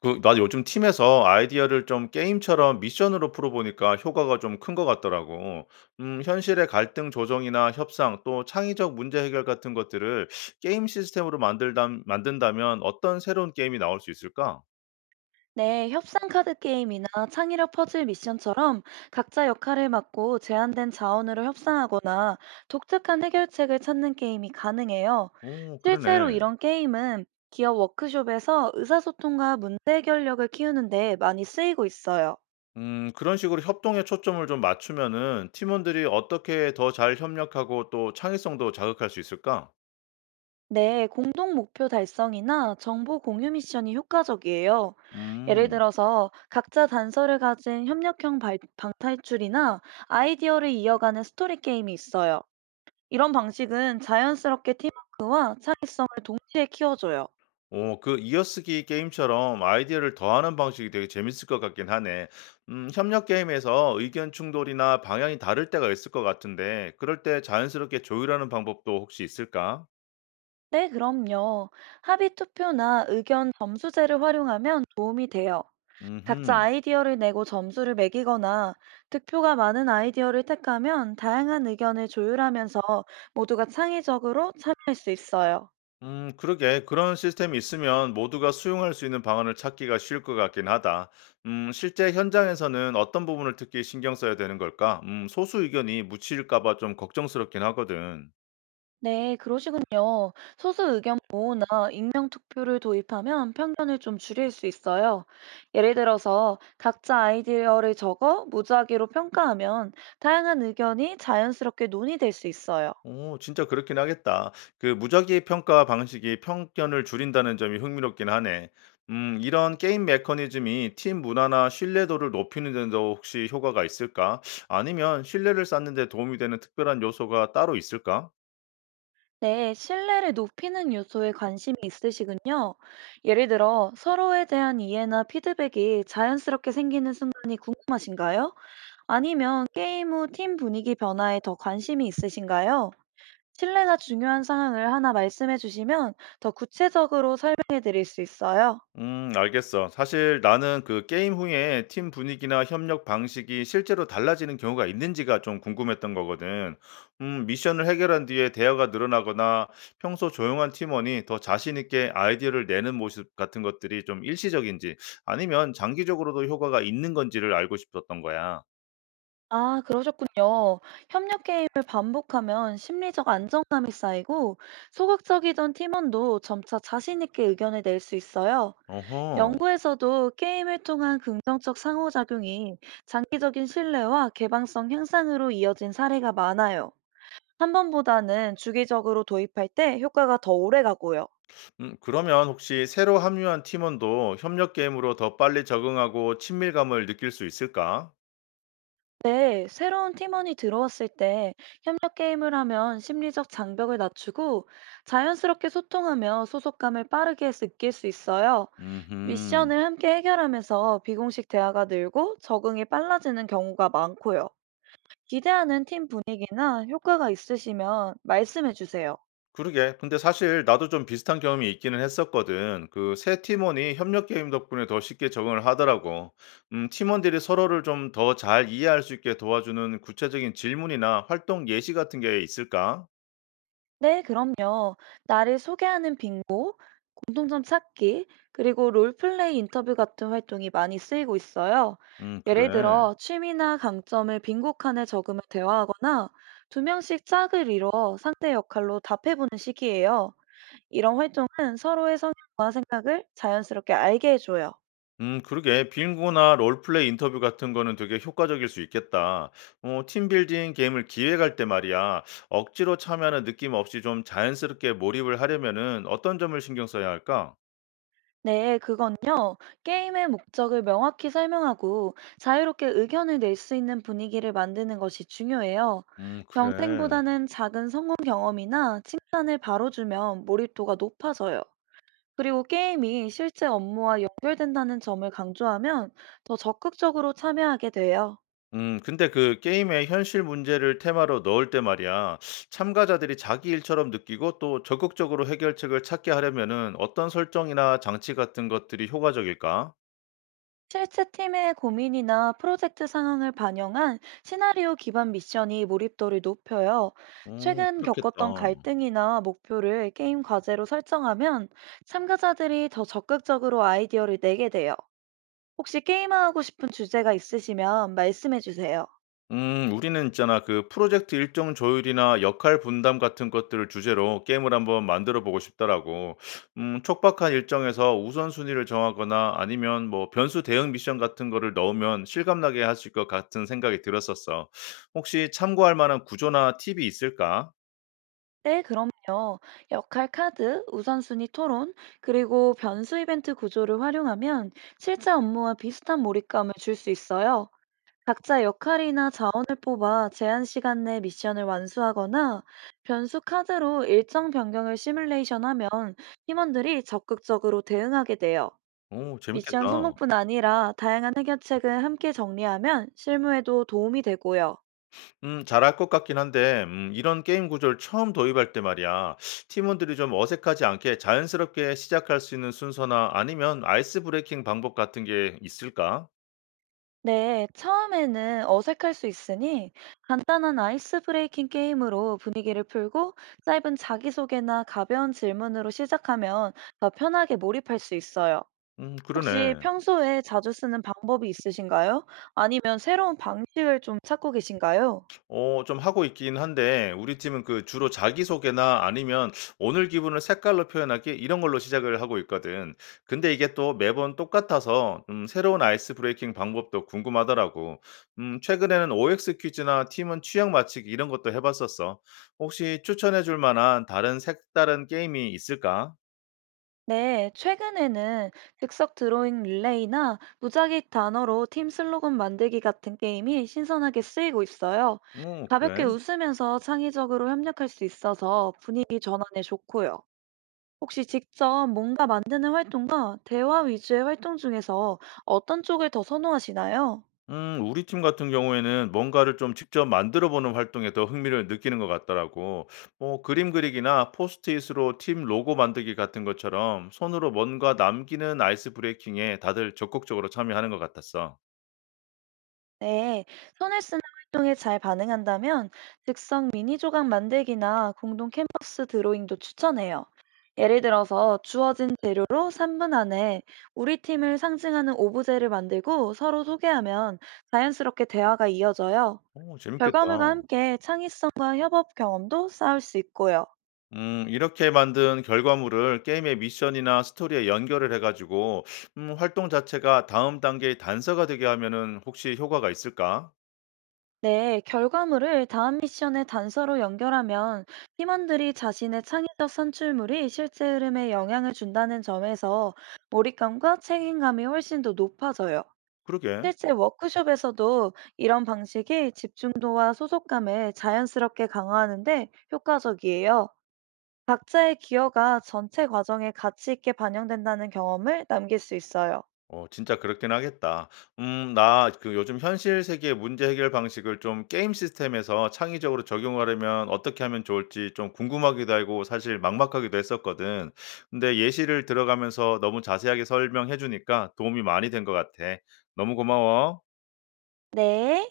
나 요즘 팀에서 아이디어를 좀 게임처럼 미션으로 풀어보니까 효과가 좀 큰 것 같더라고. 현실의 갈등 조정이나 협상 또 창의적 문제 해결 같은 것들을 게임 시스템으로 만든다면 어떤 새로운 게임이 나올 수 있을까? 네, 협상 카드 게임이나 창의력 퍼즐 미션처럼 각자 역할을 맡고 제한된 자원으로 협상하거나 독특한 해결책을 찾는 게임이 가능해요. 오, 실제로 그러네. 이런 게임은 기업 워크숍에서 의사소통과 문제 해결력을 키우는데 많이 쓰이고 있어요. 그런 식으로 협동에 초점을 좀 맞추면은 팀원들이 어떻게 더 잘 협력하고 또 창의성도 자극할 수 있을까? 네, 공동 목표 달성이나 정보 공유 미션이 효과적이에요. 예를 음. 들어서 각자 단서를 가진 협력형 방탈출이나 아이디어를 이어가는 스토리 게임이 있어요. 이런 방식은 자연스럽게 팀워크에 키워줘요. 오, 이어쓰기 게임처럼 아이디어를 더하는 방식이 되게 재밌을 것 같긴 하네. 협력 게임에서 의견 충돌이나 방향이 다를 때가 있을 것 같은데 그럴 때 자연스럽게 조율하는 방법도 혹시 있을까? 네, 그럼요. 합의 투표나 의견 점수제를 활용하면 도움이 돼요. 각자 음흠. 아이디어를 내고 점수를 매기거나 득표가 많은 아이디어를 택하면 다양한 의견을 조율하면서 모두가 창의적으로 참여할 수 있어요. 그러게. 그런 시스템이 있으면 모두가 수용할 수 있는 방안을 찾기가 쉬울 것 같긴 하다. 실제 현장에서는 어떤 부분을 특히 신경 써야 되는 걸까? 소수 의견이 묻힐까 봐 좀 걱정스럽긴 하거든. 네, 그러시군요. 소수 의견 보호나 익명 투표를 도입하면 편견을 좀 줄일 수 있어요. 예를 들어서 각자 아이디어를 적어 무작위로 평가하면 다양한 의견이 자연스럽게 논의될 수 있어요. 오, 진짜 그렇긴 하겠다. 무작위 평가 방식이 편견을 줄인다는 점이 흥미롭긴 하네. 이런 게임 메커니즘이 팀 문화나 신뢰도를 높이는 데도 혹시 효과가 있을까? 아니면 신뢰를 쌓는 데 도움이 되는 특별한 요소가 따로 있을까? 네, 신뢰를 높이는 요소에 관심이 있으시군요. 예를 들어 서로에 대한 이해나 피드백이 자연스럽게 생기는 순간이 궁금하신가요? 아니면 게임 후 팀 분위기 변화에 더 관심이 있으신가요? 신뢰나 중요한 상황을 하나 말씀해 주시면 더 구체적으로 설명해 드릴 수 있어요. 알겠어. 사실 나는 그 게임 후에 팀 분위기나 협력 방식이 실제로 달라지는 경우가 있는지가 좀 궁금했던 거거든. 미션을 해결한 뒤에 대화가 늘어나거나 평소 조용한 팀원이 더 자신 있게 아이디어를 내는 모습 같은 것들이 좀 일시적인지 아니면 장기적으로도 효과가 있는 건지를 알고 싶었던 거야. 아, 그러셨군요. 협력 게임을 반복하면 심리적 안정감이 쌓이고 소극적이던 팀원도 점차 자신 있게 의견을 낼 수 있어요. 어허. 연구에서도 게임을 통한 긍정적 상호작용이 장기적인 신뢰와 개방성 향상으로 이어진 사례가 많아요. 한 번보다는 주기적으로 도입할 때 효과가 더 오래 가고요. 그러면 혹시 새로 합류한 팀원도 협력 게임으로 더 빨리 적응하고 친밀감을 느낄 수 있을까? 네, 새로운 팀원이 들어왔을 때 협력 게임을 하면 심리적 장벽을 낮추고 자연스럽게 소통하며 소속감을 빠르게 느낄 수 있어요. 음흠. 미션을 함께 해결하면서 비공식 대화가 늘고 적응이 빨라지는 경우가 많고요. 기대하는 팀 분위기나 효과가 있으시면 말씀해 주세요. 그러게. 근데 사실 나도 좀 비슷한 경험이 있기는 했었거든. 그 새 팀원이 협력 게임 덕분에 더 쉽게 적응을 하더라고. 팀원들이 서로를 좀 더 잘 이해할 수 있게 도와주는 구체적인 질문이나 활동 예시 같은 게 있을까? 네, 그럼요. 나를 소개하는 빙고, 공통점 찾기, 그리고 롤플레이 인터뷰 같은 활동이 많이 쓰이고 있어요. 예를 그래. 들어, 취미나 강점을 빈곡칸에 적으며 대화하거나 두 명씩 짝을 이뤄 상대 역할로 답해보는 시기예요. 이런 활동은 서로의 성향을 자연스럽게 알게 해줘요. 그러게. 빙고나 롤플레이 인터뷰 같은 거는 되게 효과적일 수 있겠다. 팀빌딩 게임을 기획할 때 말이야. 억지로 참여하는 느낌 없이 좀 자연스럽게 몰입을 하려면은 어떤 점을 신경 써야 할까? 네, 그건요. 게임의 목적을 명확히 설명하고 자유롭게 의견을 낼 수 있는 분위기를 만드는 것이 중요해요. 그래. 경쟁보다는 작은 성공 경험이나 칭찬을 바로 주면 몰입도가 높아져요. 그리고 게임이 실제 업무와 연결된다는 점을 강조하면 더 적극적으로 참여하게 돼요. 근데 그 게임에 현실 문제를 테마로 넣을 때 말이야. 참가자들이 자기 일처럼 느끼고 또 적극적으로 해결책을 찾게 하려면은 어떤 설정이나 장치 같은 것들이 효과적일까? 실제 팀의 고민이나 프로젝트 상황을 반영한 시나리오 기반 미션이 몰입도를 높여요. 오 최근 그렇겠다. 겪었던 갈등이나 목표를 게임 과제로 설정하면 참가자들이 더 적극적으로 아이디어를 내게 돼요. 혹시 게임화하고 싶은 주제가 있으시면 말씀해 주세요. 우리는 있잖아, 그 프로젝트 일정 조율이나 역할 분담 같은 것들을 주제로 게임을 한번 만들어 보고 싶더라고. 촉박한 일정에서 우선순위를 정하거나 아니면 뭐 변수 대응 미션 같은 거를 넣으면 실감나게 할 수 있을 것 같은 생각이 들었었어. 혹시 참고할 만한 구조나 팁이 있을까? 네, 그럼요. 역할 카드, 우선순위 토론, 그리고 변수 이벤트 구조를 활용하면 실제 업무와 비슷한 몰입감을 줄 수 있어요. 각자 역할이나 자원을 뽑아 제한 시간 내 미션을 완수하거나 변수 카드로 일정 변경을 시뮬레이션하면 팀원들이 적극적으로 대응하게 돼요. 오, 미션 재밌겠다. 성공뿐 아니라 다양한 해결책을 함께 정리하면 실무에도 도움이 되고요. 잘할 것 같긴 한데, 이런 게임 구조를 처음 도입할 때 말이야, 팀원들이 좀 어색하지 않게 자연스럽게 시작할 수 있는 순서나 아니면 아이스 브레이킹 방법 같은 게 있을까? 네, 처음에는 어색할 수 있으니 간단한 아이스 브레이킹 게임으로 분위기를 풀고 짧은 자기소개나 가벼운 질문으로 시작하면 더 편하게 몰입할 수 있어요. 혹시 그러네. 평소에 자주 쓰는 방법이 있으신가요? 아니면 새로운 방식을 좀 찾고 계신가요? 좀 하고 있긴 한데 우리 팀은 주로 자기소개나 아니면 "오늘 기분을 색깔로 표현하기." 이런 걸로 시작을 하고 있거든. 근데 이게 또 매번 똑같아서 새로운 아이스 브레이킹 방법도 궁금하더라고. 최근에는 OX 퀴즈나 팀원 취향 맞추기 이런 것도 해 봤었어. 혹시 추천해 줄 만한 다른 색다른 게임이 있을까? 네, 최근에는 즉석 드로잉 릴레이나 무작위 단어로 팀 슬로건 만들기 같은 게임이 신선하게 쓰이고 있어요. 어 가볍게 그래. 웃으면서 창의적으로 협력할 수 있어서 분위기 전환에 좋고요. 혹시 직접 뭔가 만드는 활동과 대화 위주의 활동 중에서 어떤 쪽을 더 선호하시나요? 우리 팀 같은 경우에는 뭔가를 좀 직접 만들어 보는 활동에 더 흥미를 느끼는 것 같더라고. 뭐 그림 그리기나 포스트잇으로 팀 로고 만들기 같은 것처럼 손으로 뭔가 남기는 아이스 브레이킹에 다들 적극적으로 참여하는 것 같았어. 네, 손을 쓰는 활동에 잘 반응한다면 즉석 미니 조각 만들기나 공동 캔버스 드로잉도 추천해요. 예를 들어서 주어진 재료로 3분 안에 우리 팀을 상징하는 오브제를 만들고 서로 소개하면 자연스럽게 대화가 이어져요. 오, 재밌겠다. 결과물과 함께 창의성과 협업 경험도 쌓을 수 있고요. 이렇게 만든 결과물을 게임의 미션이나 스토리에 연결을 해가지고, 활동 자체가 다음 단계의 단서가 되게 하면은 혹시 효과가 있을까? 네, 결과물을 다음 미션의 단서로 연결하면 팀원들이 자신의 창의적 산출물이 실제 흐름에 영향을 준다는 점에서 몰입감과 책임감이 훨씬 더 높아져요. 그러게. 실제 워크숍에서도 이런 방식이 집중도와 소속감을 자연스럽게 강화하는데 효과적이에요. 각자의 기여가 전체 과정에 가치 있게 반영된다는 경험을 남길 수 있어요. 진짜 그렇긴 하겠다. 나 그 요즘 현실 세계의 문제 해결 방식을 좀 게임 시스템에서 창의적으로 적용하려면 어떻게 하면 좋을지 좀 궁금하기도 하고 사실 막막하기도 했었거든. 근데 예시를 들어가면서 너무 자세하게 설명해 주니까 도움이 많이 된 것 같아. 너무 고마워. 네.